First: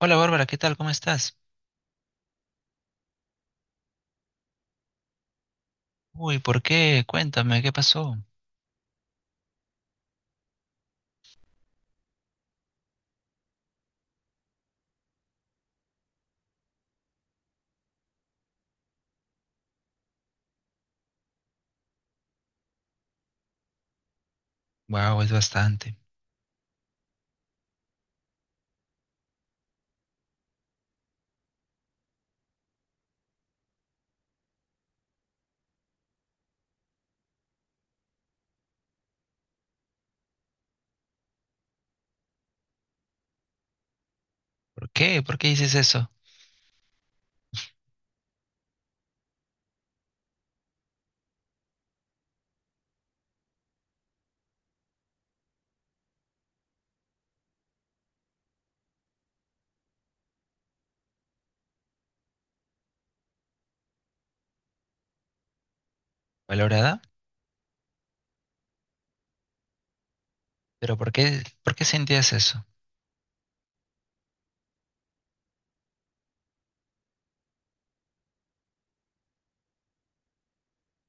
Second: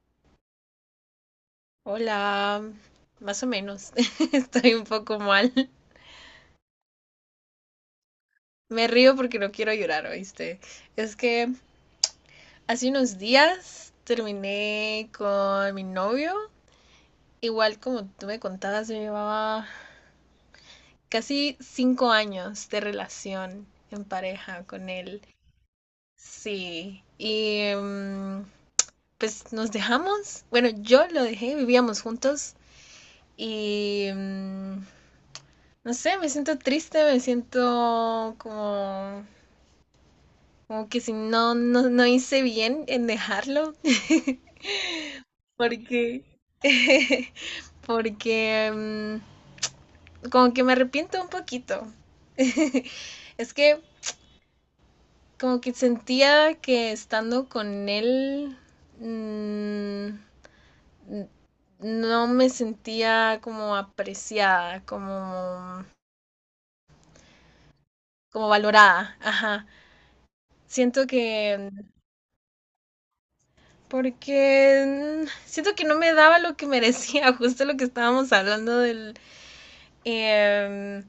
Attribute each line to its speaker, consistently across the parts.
Speaker 1: Hola Bárbara, ¿qué tal? ¿Cómo estás?
Speaker 2: Hola, más o menos. Estoy un poco mal.
Speaker 1: Uy, ¿por qué? Cuéntame, ¿qué pasó?
Speaker 2: Me río porque no quiero llorar, ¿oíste? Es que hace unos días terminé con mi novio. Igual como tú me contabas, yo llevaba casi 5 años de relación en pareja con
Speaker 1: Wow,
Speaker 2: él.
Speaker 1: es bastante.
Speaker 2: Sí. Y pues nos dejamos. Bueno, yo lo dejé, vivíamos juntos y no sé, me siento triste, me siento como que si no hice bien en dejarlo.
Speaker 1: Por qué dices eso?
Speaker 2: Porque, porque como que me arrepiento un poquito. Es que como que sentía que estando con él mm, no me sentía como apreciada, como,
Speaker 1: ¿Valorada?
Speaker 2: como valorada. Ajá.
Speaker 1: ¿Pero
Speaker 2: Siento
Speaker 1: por qué,
Speaker 2: que
Speaker 1: por qué sentías eso?
Speaker 2: Porque siento que no me daba lo que merecía, justo lo que estábamos hablando del. em,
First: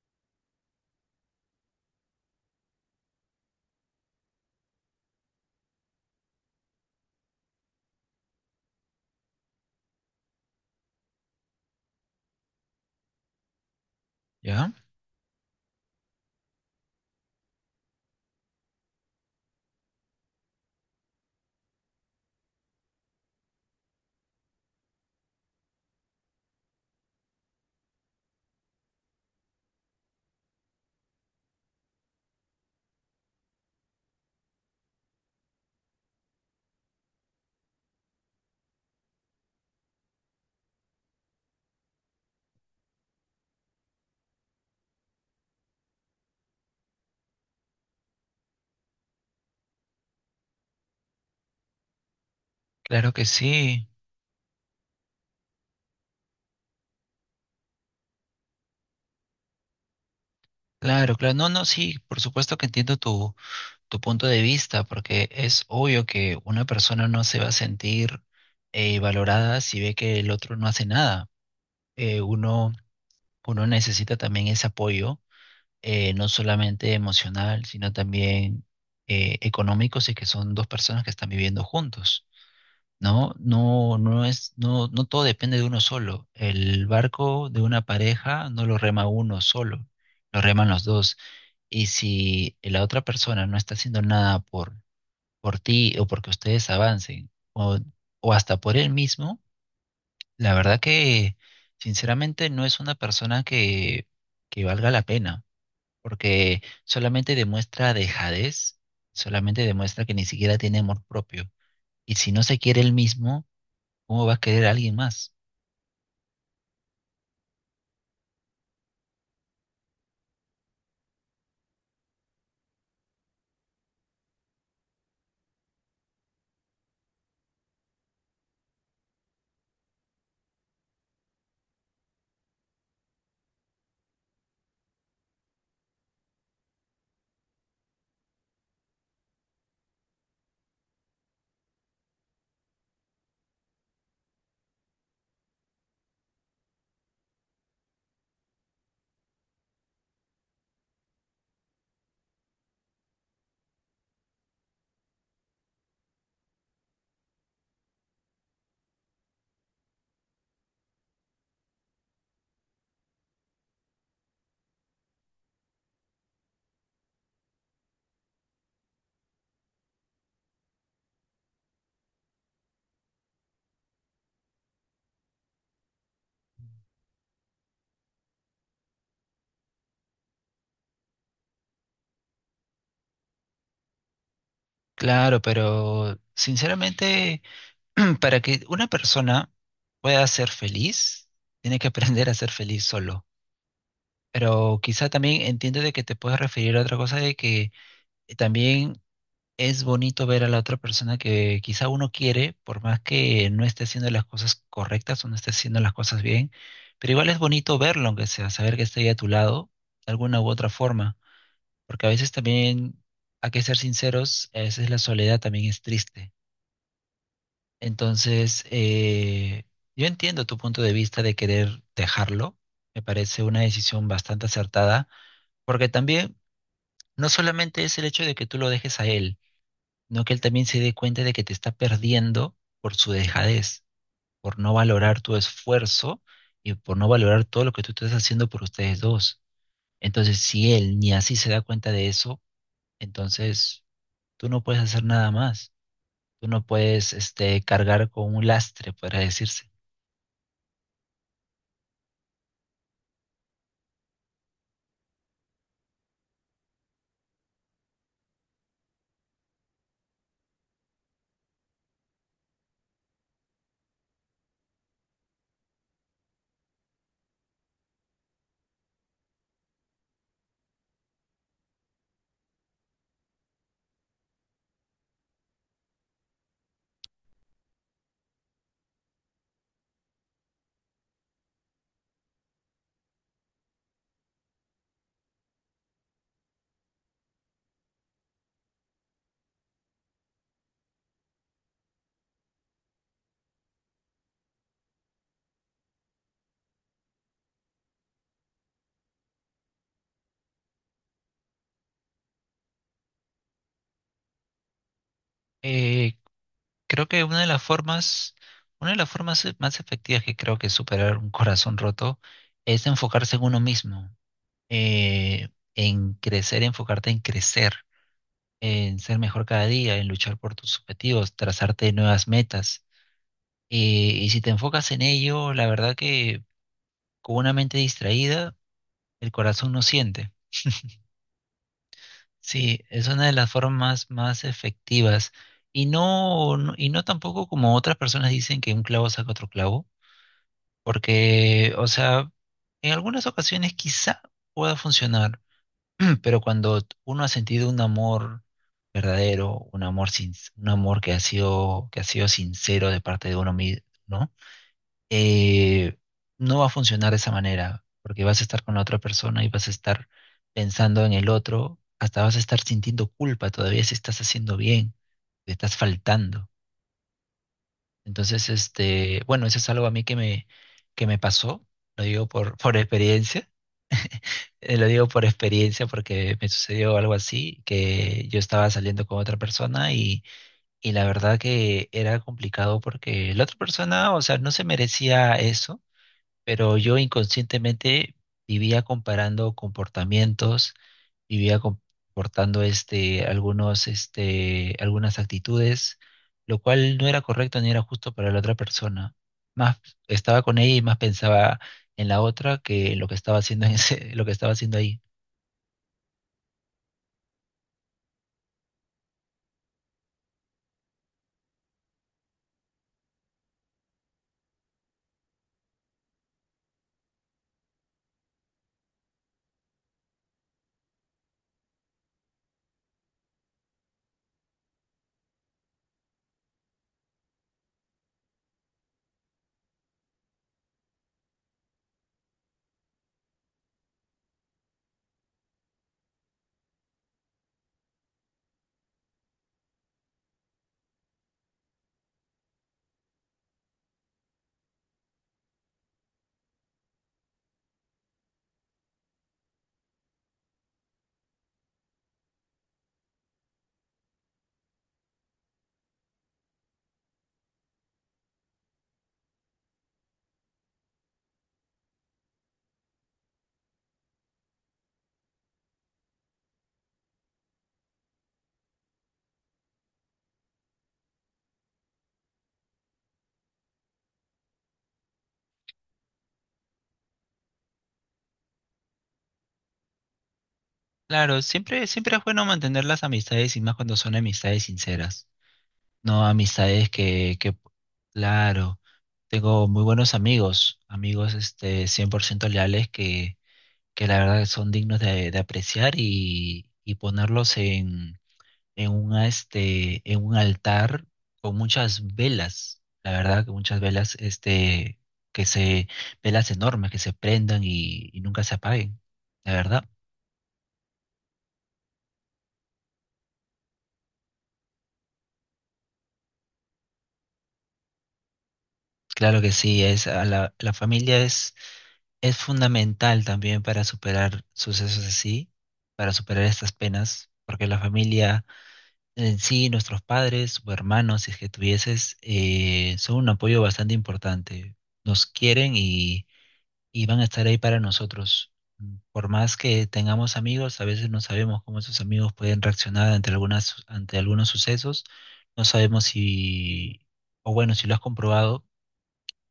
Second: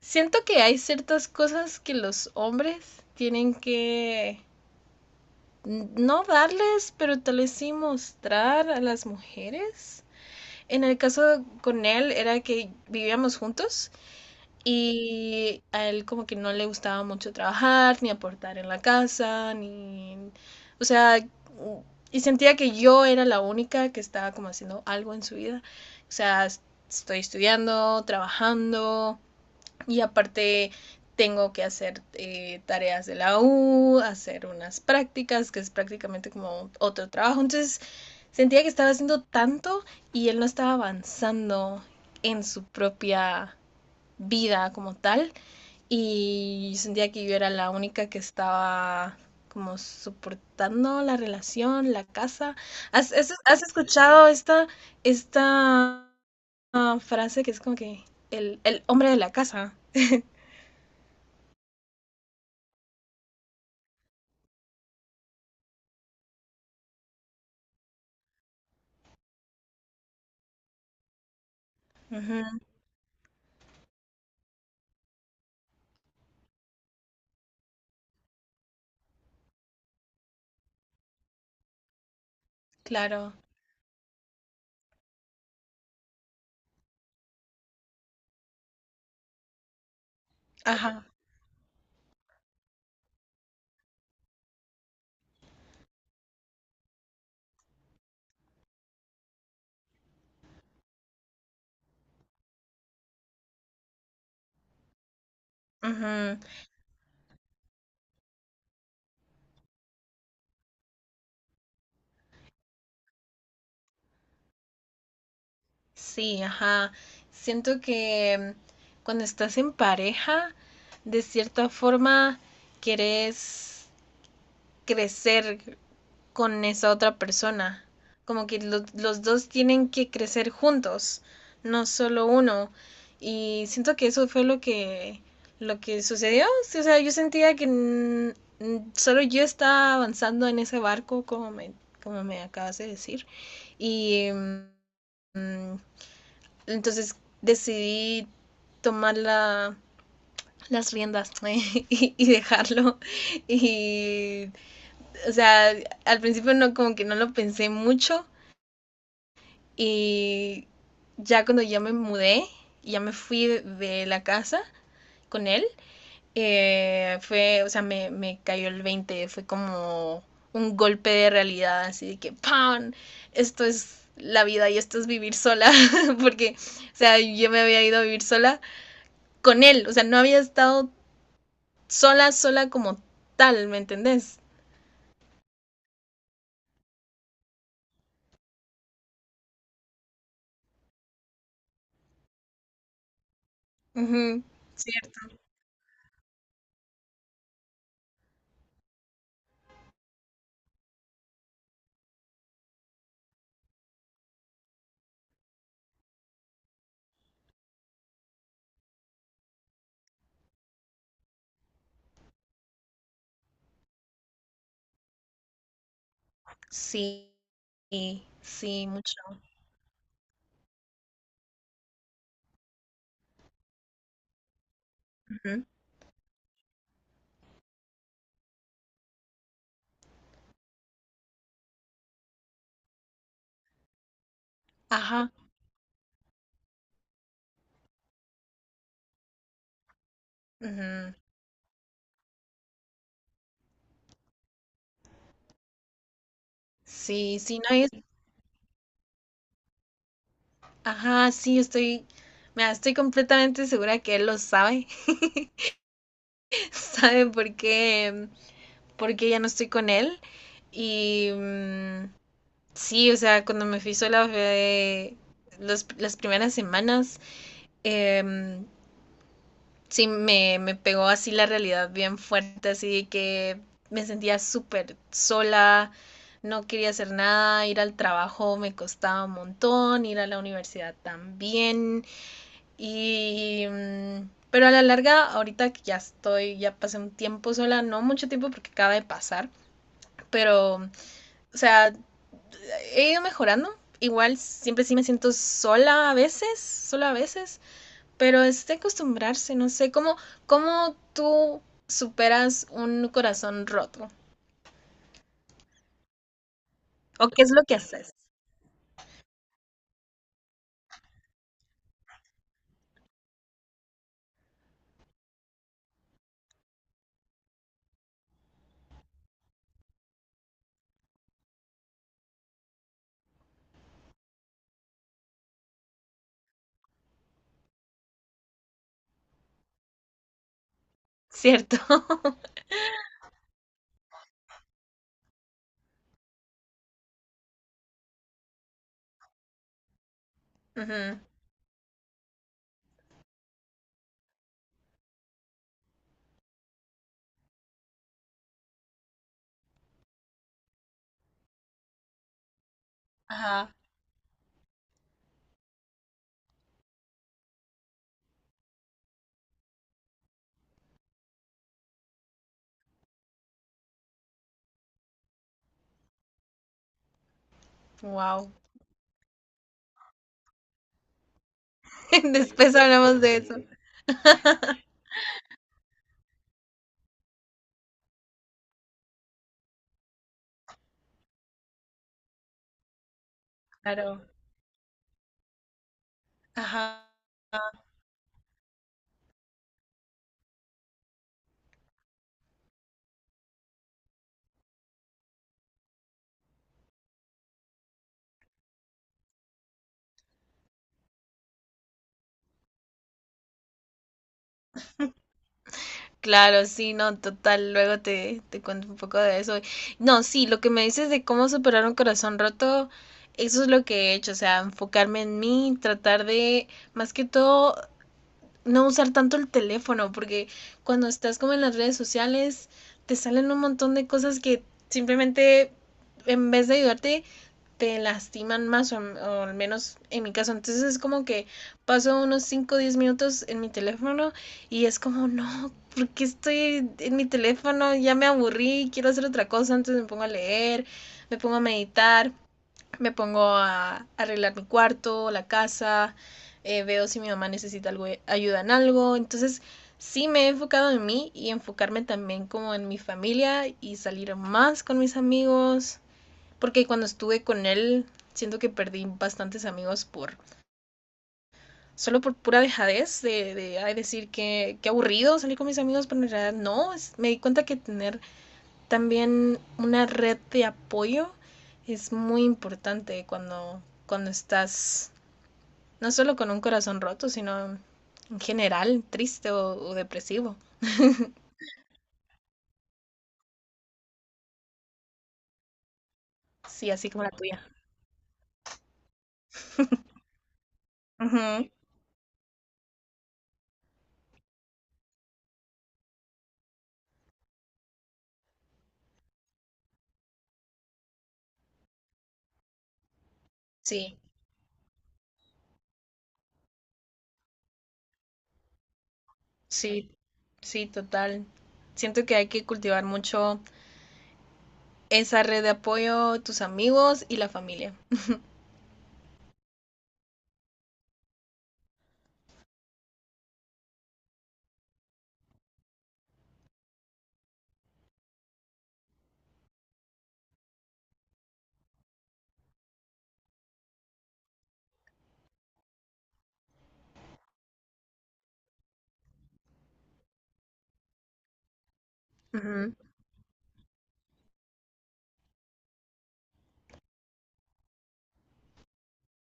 Speaker 2: Siento que hay ciertas cosas que los hombres tienen que no darles, pero tal vez sí mostrar a las mujeres. En el caso con él era que vivíamos juntos
Speaker 1: ¿Ya?
Speaker 2: y a él como que no le gustaba mucho trabajar, ni aportar en la casa, ni. O sea, y sentía que yo era la única que estaba como haciendo algo en su vida. O sea, estoy estudiando, trabajando y aparte tengo que hacer tareas de la U, hacer unas prácticas, que es prácticamente como otro trabajo. Entonces sentía que estaba haciendo tanto y él no estaba avanzando en su propia vida como tal y sentía que yo era la única que estaba como soportando la relación, la casa.
Speaker 1: Claro
Speaker 2: ¿Has,
Speaker 1: que
Speaker 2: has- has
Speaker 1: sí.
Speaker 2: escuchado esta, esta frase que es como que el hombre de la casa?
Speaker 1: Claro, claro. No, no, sí, por supuesto que entiendo tu punto de vista, porque es obvio que una persona no se va a sentir valorada si ve que el otro no hace nada. Eh,
Speaker 2: Ujú,
Speaker 1: uno, uno necesita también ese apoyo no solamente emocional, sino también económico, si es que son dos personas que están viviendo juntos.
Speaker 2: claro,
Speaker 1: No, no, no, no todo depende de uno solo. El barco de una pareja no lo rema uno solo, lo reman los
Speaker 2: ajá,
Speaker 1: dos. Y si la otra persona no está haciendo nada por ti o porque ustedes avancen, o hasta por él mismo, la verdad que sinceramente no es una persona que valga la pena,
Speaker 2: ujú,
Speaker 1: porque solamente demuestra dejadez, solamente demuestra que ni siquiera tiene amor propio. Y si no se quiere él mismo, ¿cómo va a querer a alguien más?
Speaker 2: sí, ajá. Siento que cuando estás en pareja, de cierta forma, querés crecer con esa otra persona. Como que los dos tienen que crecer juntos, no solo uno. Y siento que eso fue lo que, sucedió. Sí, o sea, yo sentía que solo yo estaba avanzando en ese barco, como me acabas de decir. Y mm, entonces decidí tomar las riendas ¿eh? Y dejarlo. Y, o sea, al principio no, como que no lo pensé mucho y ya cuando ya me mudé, ya me fui de la casa con él, fue, o sea, me cayó el 20 fue como un golpe de realidad, así de que ¡pam! Esto es la vida y esto es vivir sola, porque, o sea, yo me había ido a vivir sola con él, o sea, no había estado sola, sola como tal, ¿me entendés?
Speaker 1: Claro, pero sinceramente, para que una persona pueda ser feliz, tiene que aprender a ser feliz solo.
Speaker 2: Uh -huh.
Speaker 1: Pero
Speaker 2: Sí,
Speaker 1: quizá también entiendo de que te puedes referir a otra cosa de que también es bonito ver a la otra persona que quizá uno quiere, por más que no esté haciendo las cosas correctas o no esté haciendo las cosas bien, pero igual es bonito verlo, aunque sea, saber que está ahí a tu lado, de alguna u otra forma, porque a veces también, hay que ser sinceros, a veces la soledad también es triste.
Speaker 2: sí,
Speaker 1: Entonces,
Speaker 2: sí, mucho.
Speaker 1: yo entiendo tu punto de vista de querer dejarlo, me parece una decisión bastante acertada,
Speaker 2: Ujú.
Speaker 1: porque también no solamente es el hecho de que tú lo dejes a él, no que él también se dé cuenta de que te está perdiendo por su dejadez, por no valorar
Speaker 2: Ajá.
Speaker 1: tu esfuerzo y por no valorar todo lo que tú estás haciendo por ustedes dos. Entonces, si él ni
Speaker 2: Ujú.
Speaker 1: así se da cuenta de eso, entonces tú no puedes hacer nada más. Tú no puedes,
Speaker 2: Sí, sí, no es.
Speaker 1: cargar con un lastre, podrá decirse.
Speaker 2: Ajá, sí, estoy. Mira, estoy completamente segura que él lo sabe. Sabe por qué ya no estoy con él. Y sí, o sea, cuando me fui sola fue las primeras semanas. em, sí me pegó así la realidad bien fuerte, así de que me sentía súper sola, no quería hacer nada, ir al trabajo me costaba un montón, ir a la universidad también y... mm, pero a la larga, ahorita que ya estoy, ya pasé un tiempo sola, no mucho tiempo porque acaba de pasar, pero, o sea, he ido mejorando. Igual siempre sí me siento sola a veces, solo a veces, pero es de acostumbrarse, no sé, ¿cómo tú superas un corazón roto?
Speaker 1: Eh, Creo que
Speaker 2: ¿O qué es lo que haces?
Speaker 1: una de las formas más efectivas que creo que superar un corazón roto es enfocarse en uno mismo, eh, en crecer, enfocarte en crecer, en ser mejor cada día, en luchar por tus objetivos, trazarte nuevas metas. Eh, y si te enfocas en ello, la verdad que con una mente distraída, el corazón no siente.
Speaker 2: ¿Cierto?
Speaker 1: Sí, es una de las formas más efectivas. Y no tampoco como otras personas dicen que un clavo saca otro clavo,
Speaker 2: Ujú.
Speaker 1: porque, o sea, en algunas ocasiones quizá pueda funcionar. Pero cuando uno ha sentido un amor verdadero, un amor sin, un amor que ha sido sincero de parte de uno
Speaker 2: Ajá.
Speaker 1: mismo, ¿no? Eh, no va a funcionar de esa manera, porque vas a estar con la otra persona y vas a estar pensando en el otro, hasta vas a estar sintiendo culpa todavía si estás haciendo bien, te estás faltando. Entonces,
Speaker 2: Wow.
Speaker 1: bueno, eso es algo a mí que me pasó, lo digo por,
Speaker 2: Después
Speaker 1: por
Speaker 2: hablamos de
Speaker 1: experiencia.
Speaker 2: eso.
Speaker 1: Eh, lo digo por experiencia porque me sucedió algo así, que yo estaba saliendo con otra persona y la verdad que era complicado porque la otra persona, o
Speaker 2: Claro.
Speaker 1: sea, no se merecía eso, pero yo
Speaker 2: Ajá.
Speaker 1: inconscientemente vivía comparando comportamientos, vivía comportando algunas actitudes, lo cual no era correcto ni era justo para la otra persona. Más estaba con ella y más pensaba en la otra que en lo que estaba haciendo en ese- lo que estaba haciendo ahí.
Speaker 2: Claro, sí, no, total. Luego te cuento un poco de eso. No, sí, lo que me dices de cómo superar un corazón roto, eso es lo que he hecho. O sea, enfocarme en mí, tratar de, más que todo, no usar tanto el teléfono, porque cuando estás como en las redes sociales, te salen un montón de cosas que simplemente en vez de ayudarte, te lastiman más, o al menos en mi caso. Entonces es como que paso unos cinco o 10 minutos en mi teléfono y es como, no, ¿por qué estoy en mi teléfono? Ya me aburrí, quiero hacer otra cosa, entonces me pongo a leer, me pongo a meditar, me pongo a arreglar mi cuarto, la casa, veo si mi mamá necesita algo, ayuda en algo. Entonces, sí me he enfocado en mí y enfocarme también como en mi familia y salir más con mis amigos, porque cuando estuve con él siento que perdí bastantes amigos por solo por pura dejadez de ay, decir que aburrido salir con mis amigos, pero en realidad no, me di cuenta que tener también una red de apoyo es muy importante cuando estás no solo con un corazón roto, sino en general triste o depresivo.
Speaker 1: Claro, siempre es bueno mantener las amistades y más cuando son amistades sinceras, no amistades
Speaker 2: Sí, así como la tuya.
Speaker 1: claro, tengo muy buenos amigos, amigos
Speaker 2: Ujú.
Speaker 1: este 100% leales que la verdad son dignos de apreciar, y ponerlos en un altar con muchas velas, la verdad que muchas velas,
Speaker 2: Sí,
Speaker 1: que se, velas enormes que se prendan y nunca se apaguen, la verdad.
Speaker 2: sí, sí, total. Siento que hay que cultivar mucho esa red de apoyo, tus amigos y la familia.
Speaker 1: Claro que sí, es la familia, es fundamental también para superar sucesos así, para superar estas penas, porque la familia en sí, nuestros padres o hermanos, si es que tuvieses, son un apoyo bastante importante. Nos quieren y van a estar ahí para nosotros. Por más que tengamos amigos, a veces no sabemos cómo esos amigos pueden
Speaker 2: Ujú.
Speaker 1: reaccionar ante algunos sucesos. No sabemos si, o bueno, si lo has comprobado,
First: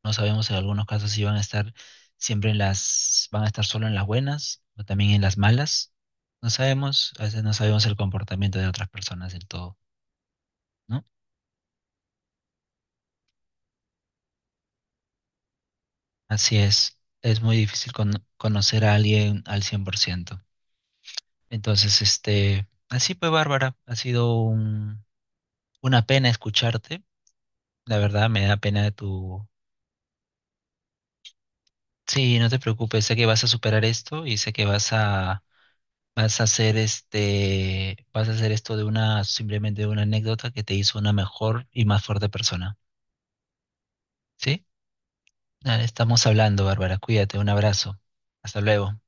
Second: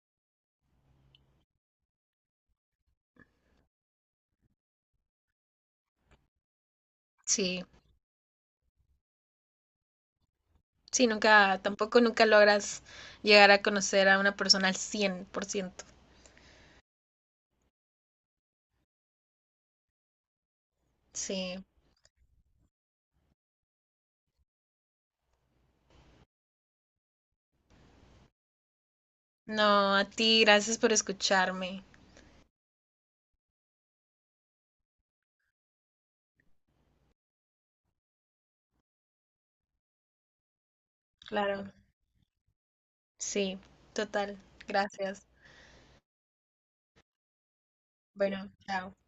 Speaker 1: no sabemos si en algunos casos si van a estar siempre van a estar solo en las buenas o también en las malas. No sabemos, a veces no
Speaker 2: Sí,
Speaker 1: sabemos el comportamiento de otras personas del todo, ¿no?
Speaker 2: sí, nunca, tampoco nunca logras llegar a conocer a una persona al 100%.
Speaker 1: Así es muy difícil conocer a alguien al 100%.
Speaker 2: Sí,
Speaker 1: Entonces, así pues, Bárbara, ha sido una pena escucharte. La verdad, me da pena tu...
Speaker 2: no, a ti, gracias por escucharme.
Speaker 1: Sí, no te preocupes, sé que vas a superar esto y sé que vas a hacer esto simplemente de una anécdota que te hizo una mejor
Speaker 2: Claro.
Speaker 1: y más fuerte persona.
Speaker 2: Sí, total.
Speaker 1: ¿Sí?
Speaker 2: Gracias.
Speaker 1: Nada, estamos hablando, Bárbara. Cuídate, un abrazo.
Speaker 2: Bueno,
Speaker 1: Hasta
Speaker 2: chao.
Speaker 1: luego.